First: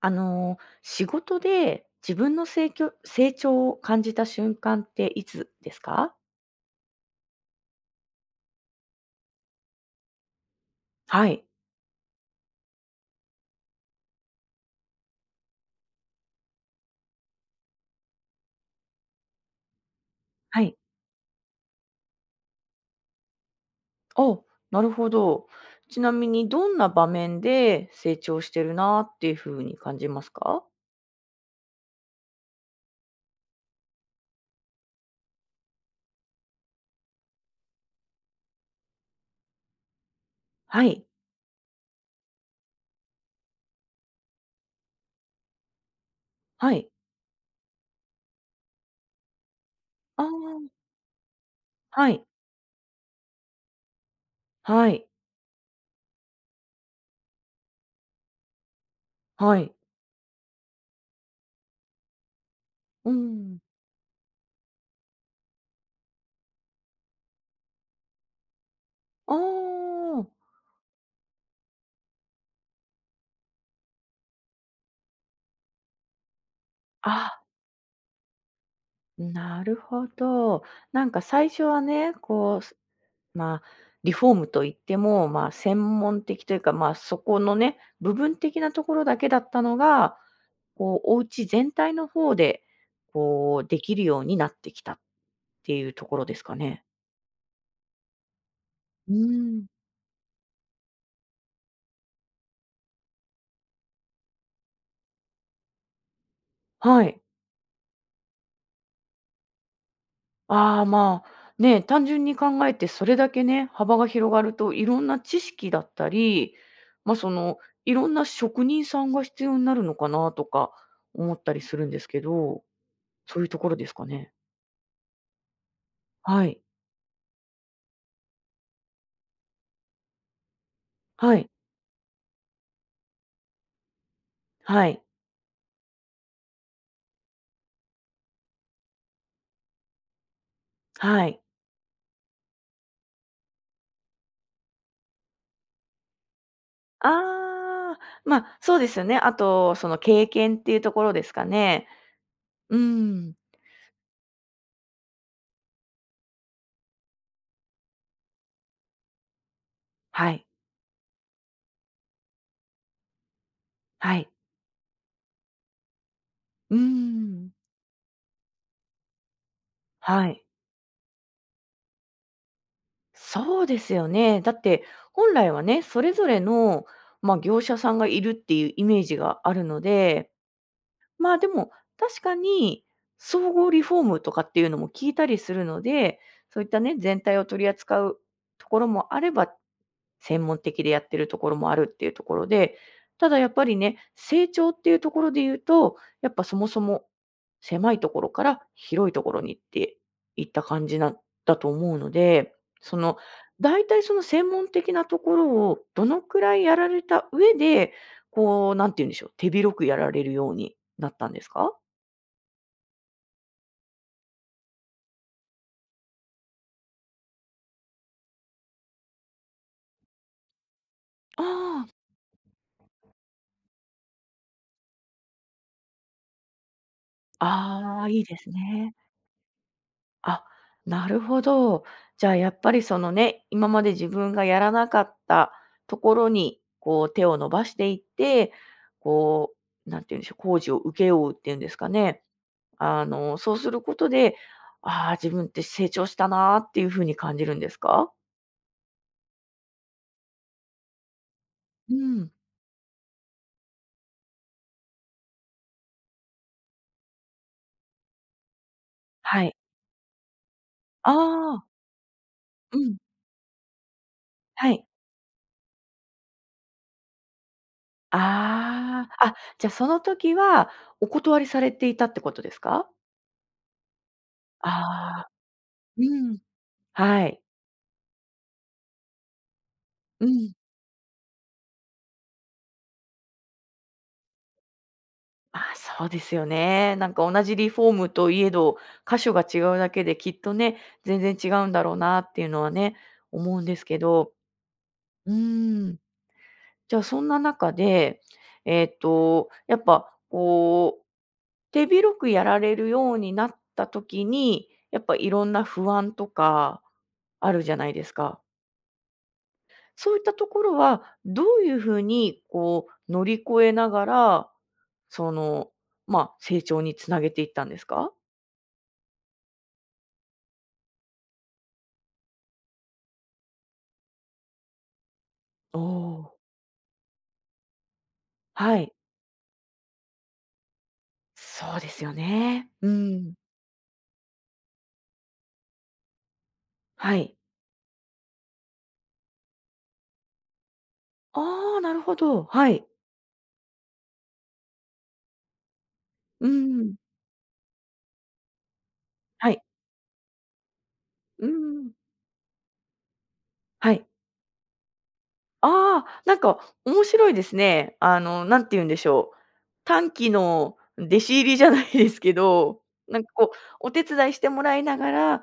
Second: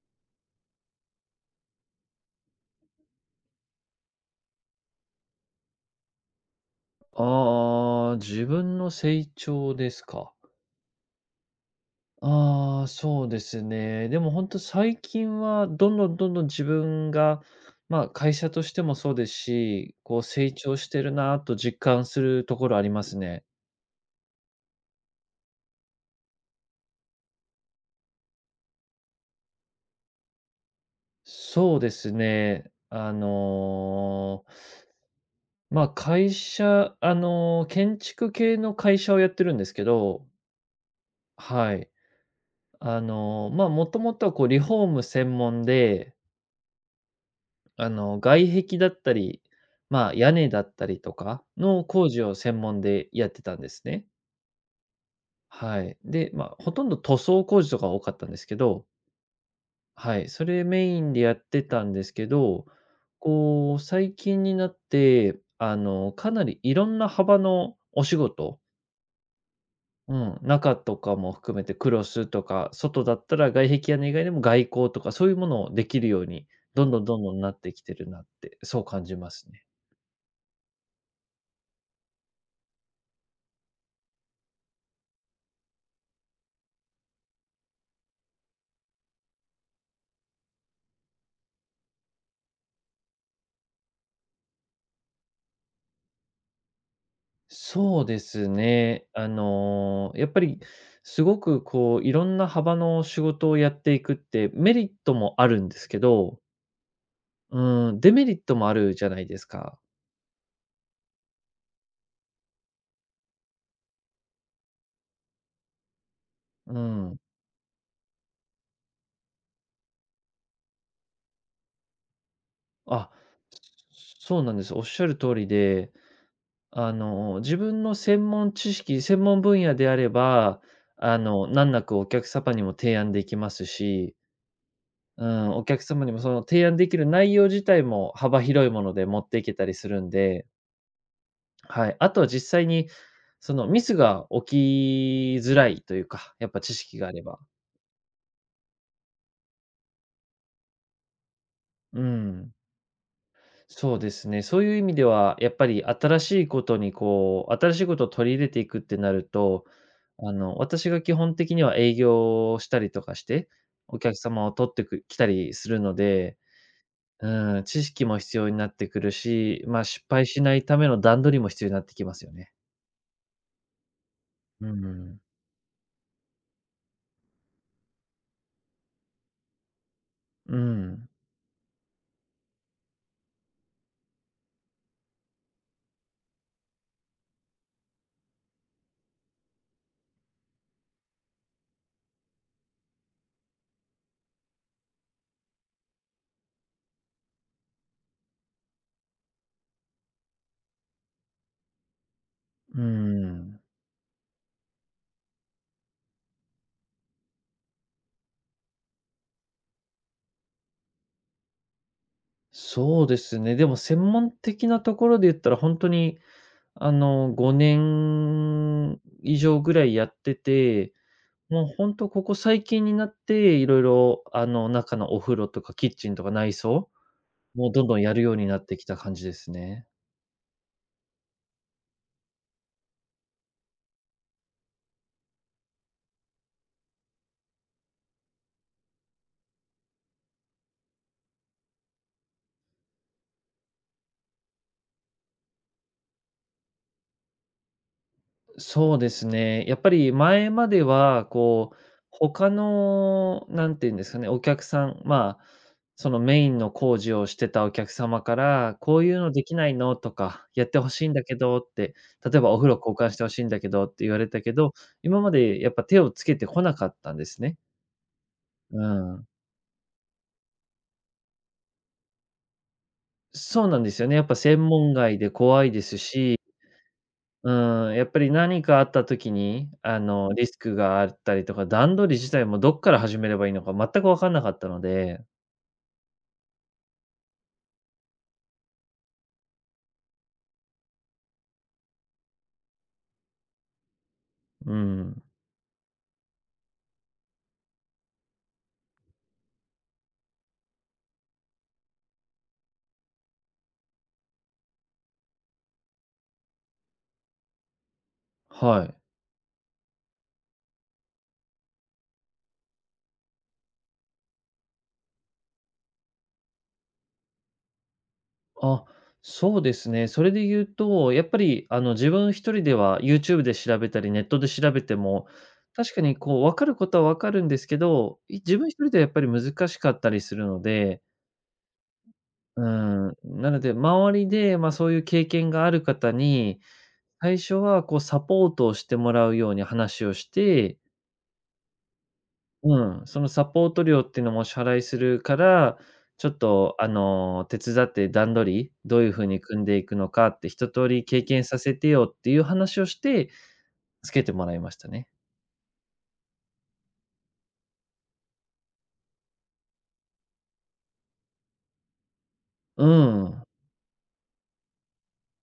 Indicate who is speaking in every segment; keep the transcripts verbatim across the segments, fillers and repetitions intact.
Speaker 1: あの、仕事で自分の成長成長を感じた瞬間っていつですか？
Speaker 2: ああ、自分の成長ですか。
Speaker 1: はい。
Speaker 2: ああ、そうですね。でも本当最近はどんどんどんどん自分が、まあ、会社としてもそうですし、こう成
Speaker 1: はい。
Speaker 2: 長してるなと実感するところありますね。
Speaker 1: お、なるほど。ちなみにどんな場面で成長してるなっていう風に感じますか？
Speaker 2: そうですね。あの、ま、会社あの、建築系の会社をやってるんですけど。
Speaker 1: はい。
Speaker 2: はい。あの、ま、もともとはこうリフォーム専門で
Speaker 1: はい。
Speaker 2: あの、外壁だったり、まあ、
Speaker 1: ああ、
Speaker 2: 屋根だったりとかの工
Speaker 1: は
Speaker 2: 事
Speaker 1: い。
Speaker 2: を専門でやってたんですね。
Speaker 1: はい。
Speaker 2: はい。で、まあ、ほとんど塗装工事とか多かったんですけど、
Speaker 1: はい。
Speaker 2: はい、それメインでやってたんですけど、
Speaker 1: うん。
Speaker 2: こう、最近になって、あの、かなりいろんな幅のお仕事、
Speaker 1: あ
Speaker 2: う
Speaker 1: あ。
Speaker 2: ん、中とかも含めてクロスとか、外だったら外壁屋根以外でも外交とか、そういうものをできるように、どんどんどん
Speaker 1: あ、
Speaker 2: どんなってきてるなって、そう感じます
Speaker 1: な
Speaker 2: ね。
Speaker 1: るほど。なんか最初はね、こうまあ、リフォームといっても、まあ、専門的というか、まあ、そこのね、部分的なところだけだったのが、こう、お家全体の方で、こう、できるようになってきたっていうところですかね。
Speaker 2: そうですね。
Speaker 1: う
Speaker 2: あ
Speaker 1: ーん。
Speaker 2: の、やっぱりすごくこう、いろんな幅の仕事をやっていくって、メリットもあるんですけど、
Speaker 1: はい。
Speaker 2: うん、デメリットもあるじゃないですか。
Speaker 1: ああ、まあ、ね、単純に考えてそれだけね、幅が広がると、いろんな知識だったり、
Speaker 2: う
Speaker 1: まあ、
Speaker 2: ん。
Speaker 1: その、いろんな職人さんが必要になるのかなとか思ったりするんですけど、
Speaker 2: あ、
Speaker 1: そういうところですかね。
Speaker 2: そうなんです。おっしゃる通りで、
Speaker 1: はい。
Speaker 2: あの、自分の専門知識、専門分野であれば、あ
Speaker 1: は
Speaker 2: の、
Speaker 1: い。
Speaker 2: 難なくお客様にも提案できますし、
Speaker 1: はい。
Speaker 2: うん、お客様にもその提案できる内容自体も幅広いもので持っていけたりするんで、
Speaker 1: はい。
Speaker 2: はい。あと実際に、そのミスが起きづらいというか、やっぱ知識があれば。
Speaker 1: ああ、まあ、そうですよね。あと、その経験っていうところですかね。
Speaker 2: うん。
Speaker 1: うん。
Speaker 2: そうですね。そういう意味では、やっぱり新しいことにこう、新しいことを取り入れていくってなると、
Speaker 1: は
Speaker 2: あ
Speaker 1: い。
Speaker 2: の、私が基本的には営業をしたりとかして、お客
Speaker 1: はい。
Speaker 2: 様を取ってく来たりするので、
Speaker 1: うん。
Speaker 2: うん、知識も必要になってくるし、まあ、失敗
Speaker 1: は
Speaker 2: し
Speaker 1: い。
Speaker 2: ないための段取りも必要になってきますよね。
Speaker 1: そうですよね。だっ
Speaker 2: う
Speaker 1: て、
Speaker 2: ん。
Speaker 1: 本来はね、それぞれの、まあ、業者さんがいるっていうイメージがあるので、
Speaker 2: うん。
Speaker 1: まあ、でも、確かに、総合リフォームとかっていうのも聞いたりするので、そういったね、全体を取り扱うところもあれば専門的でやってるところもあるっていうところで、ただやっぱりね、成長っていうところで言うと、やっぱそもそも狭いところから広いところにっていった感じなんだと思うので、
Speaker 2: う
Speaker 1: その、
Speaker 2: ん。
Speaker 1: 大体その専門的なところをどのくらいやられた上で、こう、なんて言うんでしょう、手広くやられるようになったんですか？
Speaker 2: そうですね。でも専門的なところで言ったら、本当に、あの、ごねん以上ぐらいやってて、もう
Speaker 1: あ
Speaker 2: 本当ここ最近になって、いろいろあの、中のお風呂とかキッチンとか内装、
Speaker 1: あ、
Speaker 2: もうどんどん
Speaker 1: ああ、
Speaker 2: や
Speaker 1: い
Speaker 2: る
Speaker 1: い
Speaker 2: よう
Speaker 1: で
Speaker 2: に
Speaker 1: す
Speaker 2: なってき
Speaker 1: ね。
Speaker 2: た感じですね。
Speaker 1: あ、なるほど。じゃあやっぱりそのね、今まで自分がやらなかったところに、こう手を伸ばしていって、こう、なんていうんでしょう、工事を請け負うっていうんですかね。あの、そうすることで、ああ、自分って成長したなっていうふうに感じるんですか？
Speaker 2: そうですね。やっぱり前までは、こう、
Speaker 1: うん。
Speaker 2: 他の、なんていうんですかね、お客さん、まあ、そのメインの工事をしてたお客様から、こういうの
Speaker 1: は
Speaker 2: でき
Speaker 1: い。
Speaker 2: ないのとか、やってほしいんだけ
Speaker 1: あ
Speaker 2: どっ
Speaker 1: あ、
Speaker 2: て、例えばお風
Speaker 1: う
Speaker 2: 呂交
Speaker 1: ん、
Speaker 2: 換してほしいんだけどって言われたけ
Speaker 1: は
Speaker 2: ど、
Speaker 1: い。
Speaker 2: 今までやっぱ手をつけてこなかったんですね。う
Speaker 1: ああ、
Speaker 2: ん。
Speaker 1: あ、じゃ、その時はお断りされていたってことですか？
Speaker 2: そうなんですよね。やっぱ専門外
Speaker 1: ああ
Speaker 2: で怖いです
Speaker 1: ー、うん、
Speaker 2: し、
Speaker 1: はい。
Speaker 2: うん、やっぱり何かあった時に、あ
Speaker 1: う
Speaker 2: の、リ
Speaker 1: ん。
Speaker 2: スクがあったりとか、段取り自体もどっから始めればいいのか全く分かんなかったので、
Speaker 1: まあ、そうですよね。なんか同じリフォームといえど、箇所が違うだけできっとね、全然違うんだろうなっていうのはね、思うんですけど、
Speaker 2: うん、
Speaker 1: うーん。じゃあそんな中で、えっと、やっぱこう、手広くやられるようになった時に、やっぱいろんな不安とかあるじゃないですか。
Speaker 2: はい。
Speaker 1: そういったところは、どういうふうにこう乗り越えながら、その、まあ、成長につなげていったんですか？
Speaker 2: あ、そうですね。それで言うと、やっぱり、あの、自分一人では YouTube で調べたり、ネットで調べても、
Speaker 1: お
Speaker 2: 確かに
Speaker 1: ー
Speaker 2: こう分かることは分かるんですけど、い自分一
Speaker 1: は
Speaker 2: 人
Speaker 1: い。
Speaker 2: ではやっぱり難しかったりするので、
Speaker 1: そうですよ
Speaker 2: う
Speaker 1: ね。う
Speaker 2: ん、
Speaker 1: ん。
Speaker 2: なので周りで、まあ、そういう経験がある方に
Speaker 1: はい。
Speaker 2: 最初はこうサポートをしてもらうように話をして、
Speaker 1: ああ、なるほど。はい。
Speaker 2: うん、そのサポート料っていうのもお支払いするから、ちょっ
Speaker 1: う
Speaker 2: とあ
Speaker 1: ん。
Speaker 2: の、手伝って段取り、どういう風に
Speaker 1: はい。
Speaker 2: 組んでいくのかって一通り経験
Speaker 1: う
Speaker 2: させて
Speaker 1: ん。
Speaker 2: よっていう話をして、
Speaker 1: はい。
Speaker 2: つけてもらいましたね。
Speaker 1: ああ、なんか面白いですね。あの、なんて言うんでしょう、短期の弟子入りじゃないですけど、
Speaker 2: う
Speaker 1: なんか
Speaker 2: ん。
Speaker 1: こう、お手伝いしてもらいながら、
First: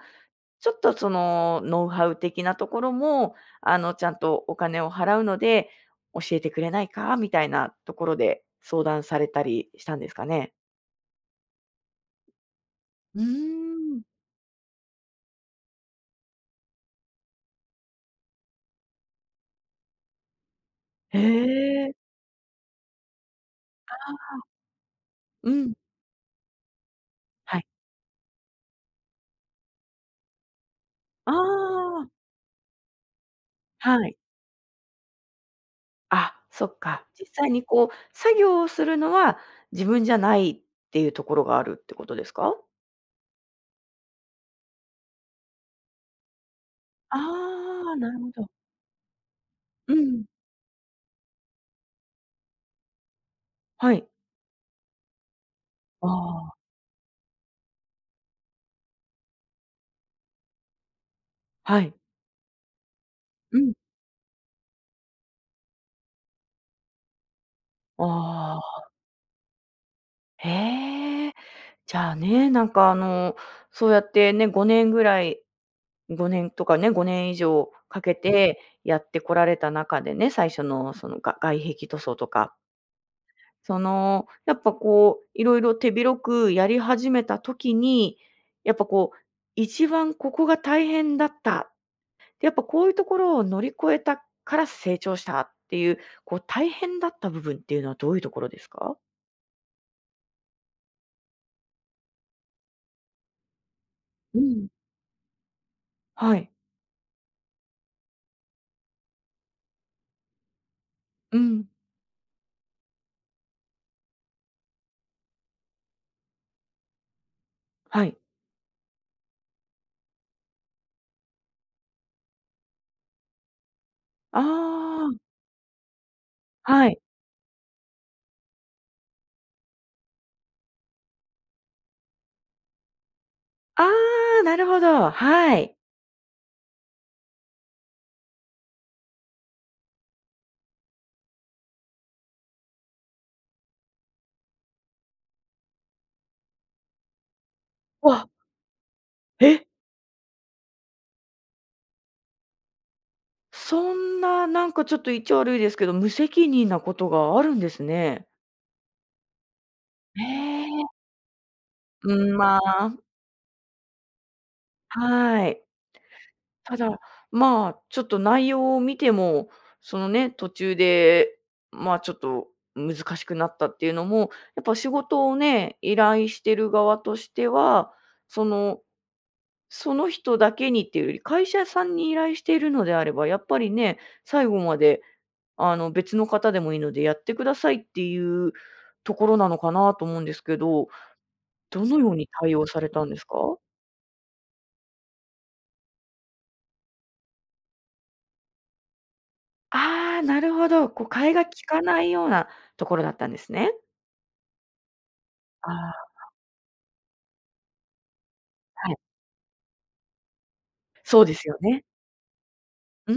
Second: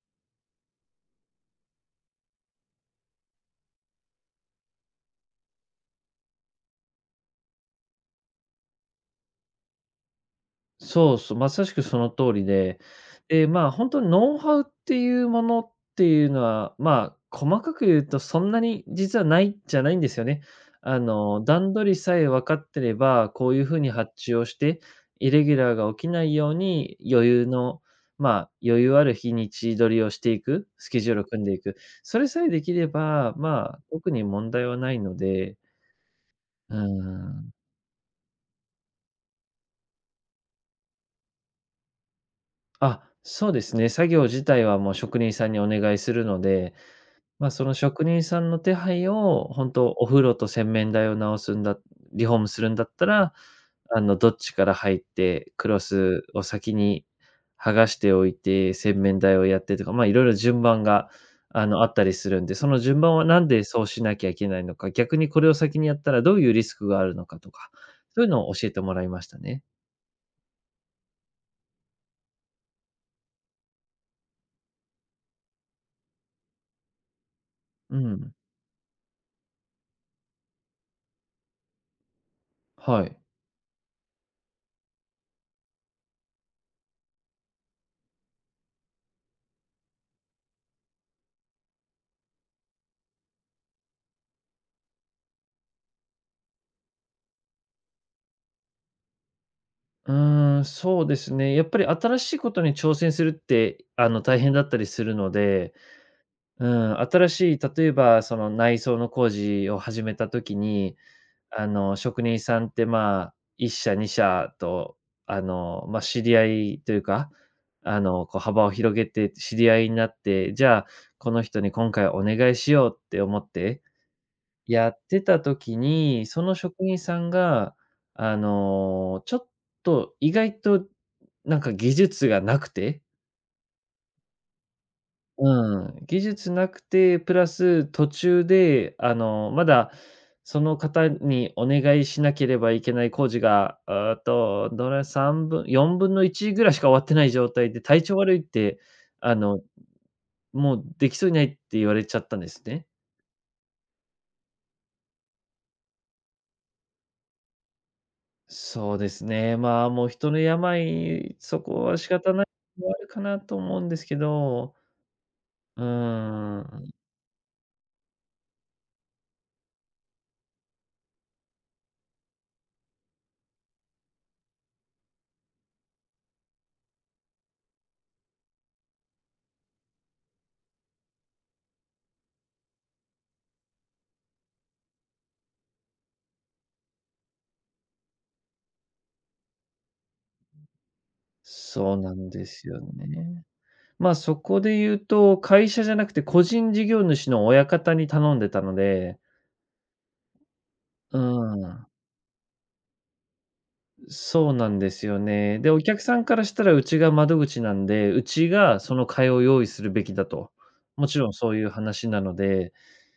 Speaker 1: ちょっとそのノウハウ的なところも、あの、ちゃんとお金を払うので、教えてくれないかみたいなところで相談されたりしたんですかね？
Speaker 2: そうそう、まさしくその通りで、
Speaker 1: うー
Speaker 2: で、まあ、本
Speaker 1: ん。
Speaker 2: 当にノウハウっていうものっていうのは、まあ、細かく言うとそんなに実はないじゃないんですよね。あ
Speaker 1: へ
Speaker 2: の、段取
Speaker 1: え。
Speaker 2: りさえ分かってれば、こういう風に発注をして、イレ
Speaker 1: う
Speaker 2: ギュラ
Speaker 1: ん。
Speaker 2: ーが起きないように余裕
Speaker 1: はい。
Speaker 2: の、まあ、余裕ある日にち取りをしていく、スケジュールを
Speaker 1: あ
Speaker 2: 組んでいく。
Speaker 1: あ、
Speaker 2: それさえできれば、まあ、
Speaker 1: は
Speaker 2: 特
Speaker 1: い。
Speaker 2: に問題はないので、
Speaker 1: あ、そ
Speaker 2: う
Speaker 1: っ
Speaker 2: ー
Speaker 1: か。実際
Speaker 2: ん。
Speaker 1: にこう、作業をするのは自分じゃないっていうところがあるってことですか？
Speaker 2: あ、そうですね。作業自体はもう職人さんにお願いするので、
Speaker 1: あ
Speaker 2: まあ、その
Speaker 1: あ、
Speaker 2: 職
Speaker 1: なる
Speaker 2: 人
Speaker 1: ほ
Speaker 2: さ
Speaker 1: ど。
Speaker 2: んの手配を、本当
Speaker 1: う
Speaker 2: お風
Speaker 1: ん。
Speaker 2: 呂と洗面台を直すんだリフォームするんだったら、
Speaker 1: は
Speaker 2: あ
Speaker 1: い。
Speaker 2: の、どっちから入って、クロ
Speaker 1: あ
Speaker 2: スを
Speaker 1: あ、
Speaker 2: 先に剥がしておいて、洗面台をやってとか、まあ、いろいろ順番が、あ
Speaker 1: は
Speaker 2: の、あ
Speaker 1: い。
Speaker 2: ったりするんで、その順番はなん
Speaker 1: う
Speaker 2: で
Speaker 1: ん。
Speaker 2: そうしなきゃいけないのか、逆にこれを先にやったらどういうリスクがあるのかとか、そういうのを
Speaker 1: あ
Speaker 2: 教えて
Speaker 1: あ、
Speaker 2: もらいましたね。
Speaker 1: へえ。じゃあね、なんかあの、そうやってね、ごねんぐらいごねんとかね、ごねん以上
Speaker 2: う
Speaker 1: かけ
Speaker 2: ん。
Speaker 1: てやってこられた中でね、最初のそのが外壁塗装とか
Speaker 2: はい。
Speaker 1: その、やっぱこう、いろいろ手広くやり始めた時に、やっぱこう、一番ここが大変だった。で、やっぱこういうところを乗り越えたから成長したっていう、こう大変だった部分っていうのはどういうところですか？
Speaker 2: うーん、そうですね。やっぱり新しいことに挑戦するって、あの、
Speaker 1: う
Speaker 2: 大変だ
Speaker 1: ん。
Speaker 2: ったりするので、
Speaker 1: はい。
Speaker 2: うん、新しい、例えば、その内装の工事を始めたときに、
Speaker 1: うん。
Speaker 2: あの、職人さんって、まあ、いっ社、に社と、あの、まあ、知り合いというか、あ
Speaker 1: はい。
Speaker 2: の、こう、幅を広げて知り合いになって、じゃあ、この人に今回お願いしようって思って
Speaker 1: あ
Speaker 2: やっ
Speaker 1: あ、
Speaker 2: てた時に、その職
Speaker 1: は
Speaker 2: 員
Speaker 1: い。
Speaker 2: さんが、あの、ちょっと意外となんか技術がなくて
Speaker 1: ああ、なるほど、はい。
Speaker 2: うん、技術なくて、プラス途中で、あの、まだその方にお願いしなければいけない工事が、あと、どれ三分よんぶんのいちぐらいしか終わってない状態で、体調
Speaker 1: わ、
Speaker 2: 悪いって、あの、
Speaker 1: え、
Speaker 2: もうできそうにないって言われちゃったんですね。
Speaker 1: そんななんかちょっと言っちゃ悪いですけど、無責任なことがあるんですね。
Speaker 2: そうですね。まあ、もう
Speaker 1: へ
Speaker 2: 人の
Speaker 1: え、
Speaker 2: 病、そこは仕
Speaker 1: う
Speaker 2: 方
Speaker 1: ん、
Speaker 2: ない
Speaker 1: ま
Speaker 2: のもあ
Speaker 1: あ
Speaker 2: るかなと思うんですけど、
Speaker 1: はい。
Speaker 2: うー
Speaker 1: た
Speaker 2: ん、
Speaker 1: だ、まあ、ちょっと内容を見ても、そのね、途中で、まあ、ちょっと難しくなったっていうのも、やっぱ仕事をね、依頼してる側としては、その、その人だけにっていうより、会社さんに依頼しているのであれば、やっぱりね、最後まで、あの、別の方でもいいのでやってくださいっていうところなのかなと思うんですけど、ど
Speaker 2: そう
Speaker 1: のよ
Speaker 2: な
Speaker 1: うに
Speaker 2: んで
Speaker 1: 対応
Speaker 2: す
Speaker 1: さ
Speaker 2: よ
Speaker 1: れたんですか？
Speaker 2: ね。まあ、そこで言うと、会社じゃなくて個人事業主の親方に頼んでたので、
Speaker 1: ああ、なるほど。こう、
Speaker 2: う
Speaker 1: 替えが利か
Speaker 2: ん、
Speaker 1: ないようなところだったんですね。
Speaker 2: そうなんですよね。
Speaker 1: あ
Speaker 2: で、お客
Speaker 1: あ、
Speaker 2: さんからしたらうちが窓口なんで、うちが
Speaker 1: はい。
Speaker 2: その会を用意するべきだと。もち
Speaker 1: そう
Speaker 2: ろ
Speaker 1: で
Speaker 2: ん
Speaker 1: す
Speaker 2: そ
Speaker 1: よ
Speaker 2: ういう
Speaker 1: ね。
Speaker 2: 話なので、
Speaker 1: うー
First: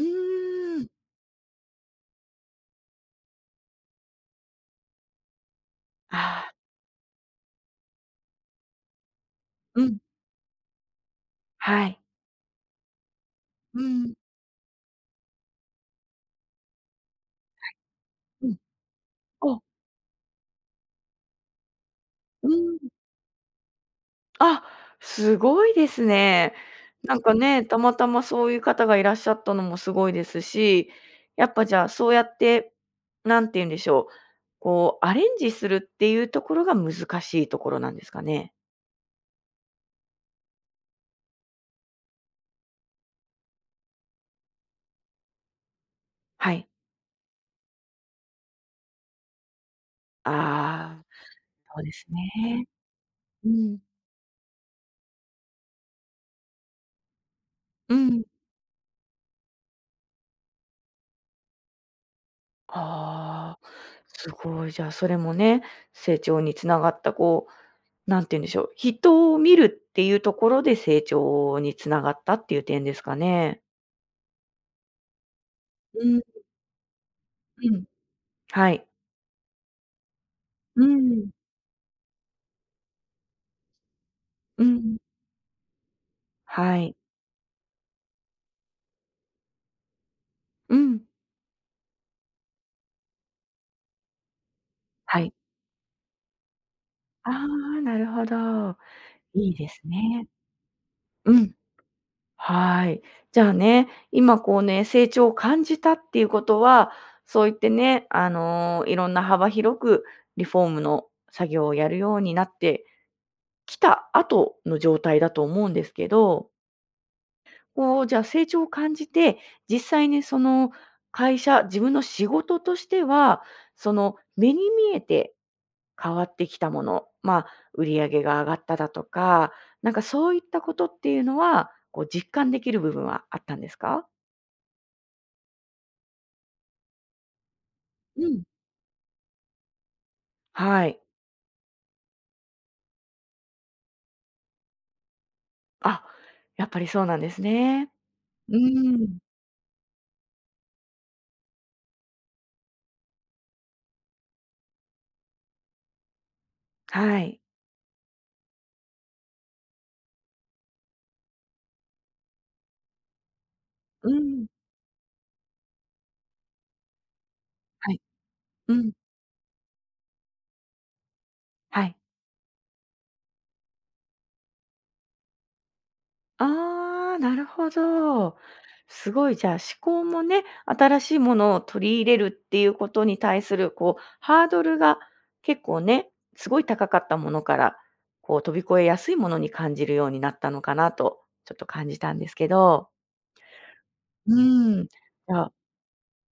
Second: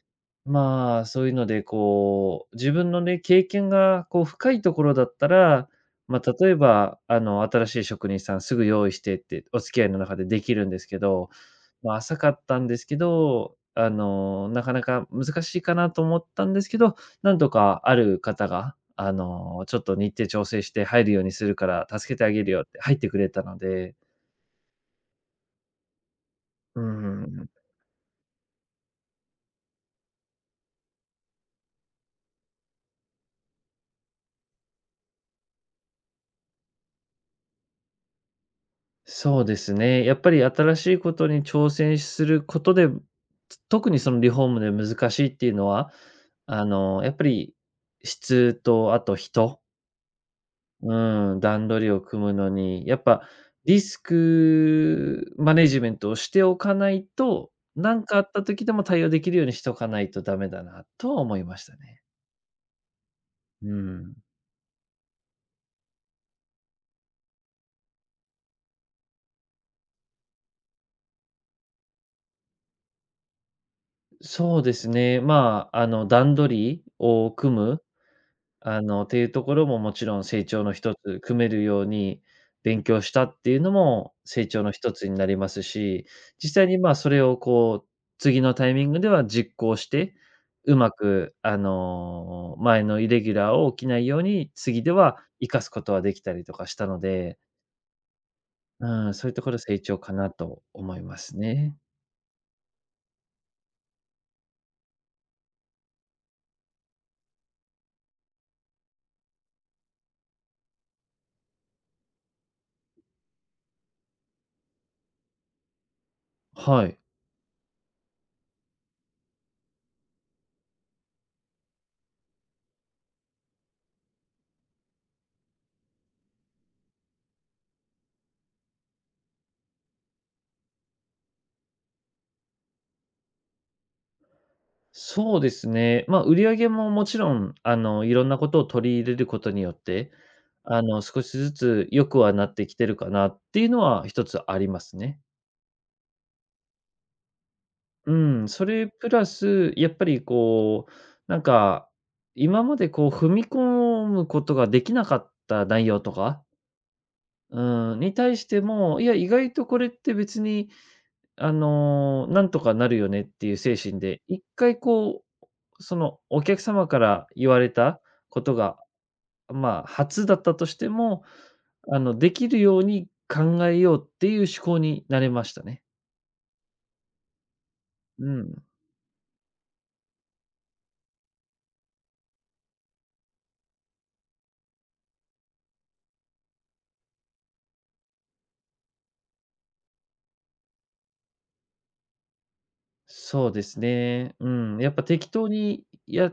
Speaker 1: ん。
Speaker 2: まあ、そういうので、こう、自分のね、経験がこう深いところだったら、まあ、
Speaker 1: あ
Speaker 2: 例
Speaker 1: あ、
Speaker 2: えば、あの、新しい職人さんすぐ用意してってお付
Speaker 1: う
Speaker 2: き合い
Speaker 1: ん。
Speaker 2: の中でできるんですけど、
Speaker 1: は
Speaker 2: まあ、
Speaker 1: い。
Speaker 2: 浅かったんですけど、
Speaker 1: う
Speaker 2: あ
Speaker 1: ん。
Speaker 2: の、なかなか難しいかなと思ったんですけど、なんとかある方
Speaker 1: うん。
Speaker 2: が、あ
Speaker 1: あ、
Speaker 2: の、ちょっと日程調整して入るようにするから助けてあげ
Speaker 1: う
Speaker 2: るよっ
Speaker 1: ん。
Speaker 2: て入ってくれたので、
Speaker 1: あ、すごいですね。
Speaker 2: う
Speaker 1: なんか
Speaker 2: ん。
Speaker 1: ね、たまたまそういう方がいらっしゃったのもすごいですし、やっぱじゃあ、そうやって、なんて言うんでしょう、こう、アレンジするっていうところが難しいところなんですかね？
Speaker 2: そうですね。やっぱり新しいことに挑戦することで、つ特にそのリフォームで難しいっていうのは、
Speaker 1: は
Speaker 2: あ
Speaker 1: い。
Speaker 2: の、やっぱり質とあと人、う
Speaker 1: ああ、
Speaker 2: ん、段
Speaker 1: そう
Speaker 2: 取り
Speaker 1: で
Speaker 2: を
Speaker 1: す
Speaker 2: 組むの
Speaker 1: ね。
Speaker 2: に、やっぱ
Speaker 1: うん。
Speaker 2: リスクマネジメントをしておかないと、
Speaker 1: う
Speaker 2: なんかあ
Speaker 1: ん。
Speaker 2: った時でも対応できるようにしておかないとダメだなとは思いましたね。
Speaker 1: ああ、
Speaker 2: うん。
Speaker 1: すごい。じゃあ、それもね、成長につながった、こう、なんて言うんでしょう、人を見るっていうところで成長につながったっていう点ですかね？
Speaker 2: そうですね。まあ、あ
Speaker 1: う
Speaker 2: の、
Speaker 1: ん、
Speaker 2: 段取りを組
Speaker 1: う
Speaker 2: む
Speaker 1: ん。は
Speaker 2: あ
Speaker 1: い。
Speaker 2: の、っていうところももちろん成長の
Speaker 1: う
Speaker 2: 一
Speaker 1: ん、
Speaker 2: つ、
Speaker 1: う
Speaker 2: 組めるように勉強したっていうのも成
Speaker 1: ん。
Speaker 2: 長の一
Speaker 1: ん。
Speaker 2: つになりますし、実際
Speaker 1: は
Speaker 2: にまあ、
Speaker 1: い。
Speaker 2: それをこう、次のタイミングでは実行して、
Speaker 1: う
Speaker 2: うま
Speaker 1: ん。
Speaker 2: くあの、前のイレギュラーを起きないように、次では
Speaker 1: はい。
Speaker 2: 生かすことはできたりとかしたの
Speaker 1: あ
Speaker 2: で、
Speaker 1: あ、なるほど。
Speaker 2: うん、そういうと
Speaker 1: い
Speaker 2: こ
Speaker 1: い
Speaker 2: ろ
Speaker 1: で
Speaker 2: 成
Speaker 1: す
Speaker 2: 長か
Speaker 1: ね。
Speaker 2: なと思いま
Speaker 1: う
Speaker 2: す
Speaker 1: ん。
Speaker 2: ね。
Speaker 1: はい。じゃあね、今こうね、成長を感じたっていうことは、そう言ってね、あの、いろんな幅広くリフォームの作業をやるようになってきた後の状態だと思うんですけど
Speaker 2: はい。
Speaker 1: こう、じゃあ成長を感じて、実際にその会社、自分の仕事としては、その目に見えて変わってきたもの、まあ、売り上げが上がっただとか、なんかそういったことっていうのは、こう実感できる部分はあったんですか？
Speaker 2: そうですね。まあ、売り上げももちろん、あの、いろ
Speaker 1: う
Speaker 2: んな
Speaker 1: ん。
Speaker 2: ことを取り入れることによって、あ
Speaker 1: はい。
Speaker 2: の、少しずつ良くはなってきてるかなっていうのは一つありますね。
Speaker 1: あ、やっぱりそうなんですね。
Speaker 2: うん、
Speaker 1: う
Speaker 2: それプ
Speaker 1: ん。
Speaker 2: ラス、やっぱりこう、なんか、今までこう踏み込むことができなかった内容とか、
Speaker 1: はい。
Speaker 2: うん、に対しても、いや、意外とこれって別にあの、なんとかなるよねっていう精神
Speaker 1: う
Speaker 2: で、一
Speaker 1: ん。
Speaker 2: 回こう、そのお客様から言われ
Speaker 1: はい。
Speaker 2: たこと
Speaker 1: う
Speaker 2: が、
Speaker 1: ん。
Speaker 2: まあ、初だったとしても、
Speaker 1: はい。
Speaker 2: あの、できるように考えようっていう思考になれましたね。
Speaker 1: ああ、なるほ
Speaker 2: う
Speaker 1: ど。
Speaker 2: ん。
Speaker 1: すごい、じゃあ、思考もね、新しいものを取り入れるっていうことに対する、こう、ハードルが結構ね、すごい高かったものから、こう、飛び越えやすいものに感じるようになったのかなと、ちょっと感じたんですけど。
Speaker 2: そうですね。
Speaker 1: う
Speaker 2: うん。
Speaker 1: ーん。
Speaker 2: やっぱ適
Speaker 1: じゃ
Speaker 2: 当
Speaker 1: あ
Speaker 2: にや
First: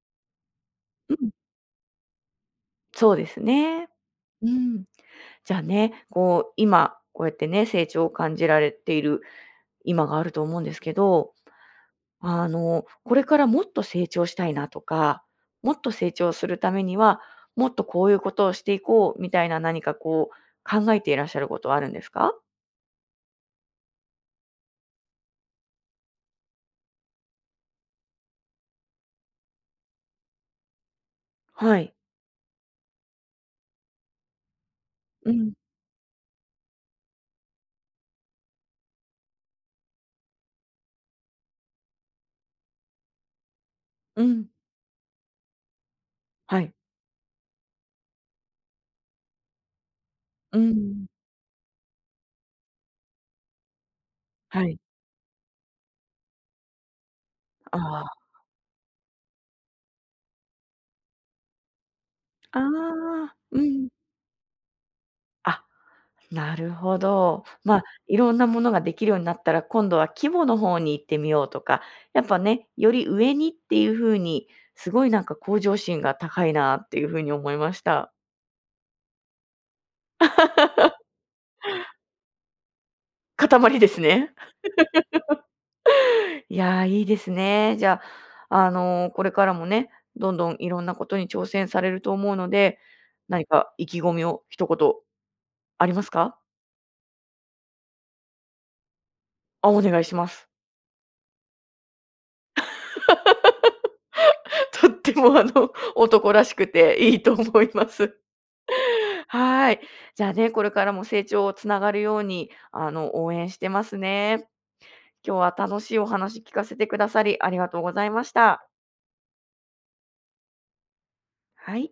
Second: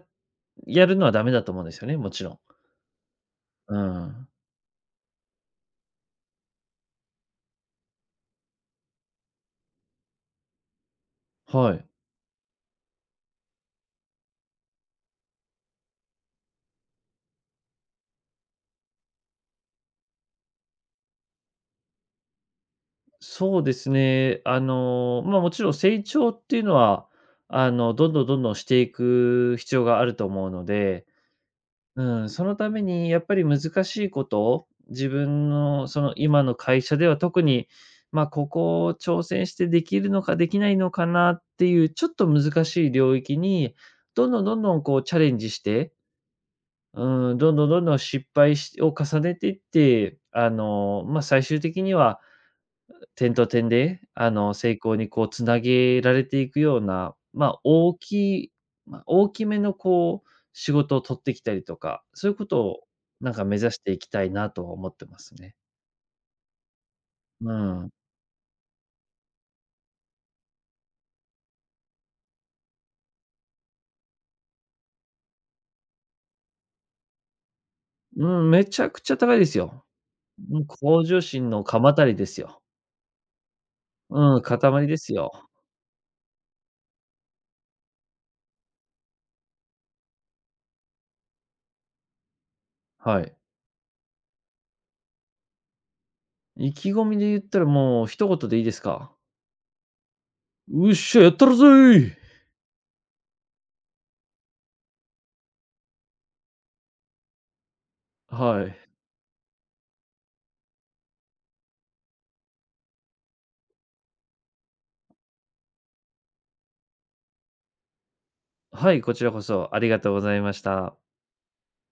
Speaker 2: やるのは
Speaker 1: う
Speaker 2: ダ
Speaker 1: ん、
Speaker 2: メだと思うんですよね、もちろん。
Speaker 1: そうです
Speaker 2: う
Speaker 1: ね。
Speaker 2: ん。
Speaker 1: うん。じゃあね、こう、今、こうやってね、成長を感じられている今があると思うんですけど
Speaker 2: はい。
Speaker 1: あの、これからもっと成長したいなとか、もっと成長するためには、もっとこういうことをしていこうみたいな何かこう考えていらっしゃることはあるんですか？
Speaker 2: そうですね。あの、ま、もちろん成長っていうのは、あの、どんどんどんどんしていく必要があると思うので、
Speaker 1: はい。
Speaker 2: うん、そのためにやっぱり難しいことを、自
Speaker 1: う
Speaker 2: 分
Speaker 1: ん、
Speaker 2: のその今の会社では特に、ま、ここを挑戦してできるのかできないのかなっていうちょっと難しい領域に、
Speaker 1: う
Speaker 2: どんどん
Speaker 1: ん、
Speaker 2: どんどんこうチャレンジして、
Speaker 1: はい。
Speaker 2: うん、どんどんどんどん失敗しを重ねていって、あ
Speaker 1: う
Speaker 2: の、
Speaker 1: ん、
Speaker 2: ま、最終的には点と点で、あの、
Speaker 1: は
Speaker 2: 成
Speaker 1: い。
Speaker 2: 功にこうつなげられていくような、まあ、大
Speaker 1: あ
Speaker 2: きいまあ、大きめのこう、仕事を取ってきたりとか、そういうこ
Speaker 1: あ、あ
Speaker 2: とをなん
Speaker 1: あ、
Speaker 2: か目
Speaker 1: う
Speaker 2: 指し
Speaker 1: ん。
Speaker 2: ていきたいなとは思ってますね。
Speaker 1: あ、なるほど。
Speaker 2: う
Speaker 1: まあ、
Speaker 2: ん。
Speaker 1: いろんなものができるようになったら、今度は規模の方に行ってみようとか、やっぱね、より上にっていう風に、すごいなんか向上心が高いなっていう風に思いました。
Speaker 2: うん、めちゃくちゃ高いですよ。うん、向上心の鎌足りですよ。
Speaker 1: 塊ですね。
Speaker 2: うん、塊ですよ。
Speaker 1: いやー、いいですね。じゃあ、あの、これからもね、どんどんいろんなことに挑戦されると思うので、
Speaker 2: はい。
Speaker 1: 何か意気込みを一言ありますか？
Speaker 2: 意気込みで言ったらもう一言でいいですか？
Speaker 1: あ、お願いします。
Speaker 2: 「うっしゃ、やったるぜい！」
Speaker 1: とっても、あの、男らしくていいと思います。
Speaker 2: はい。
Speaker 1: はい。じゃあね、これからも成長をつながるように、あの、応援してますね。今日は楽しいお話聞かせてくださり、ありがとうございました。
Speaker 2: はい、こちらこそありがとうございました。
Speaker 1: はい。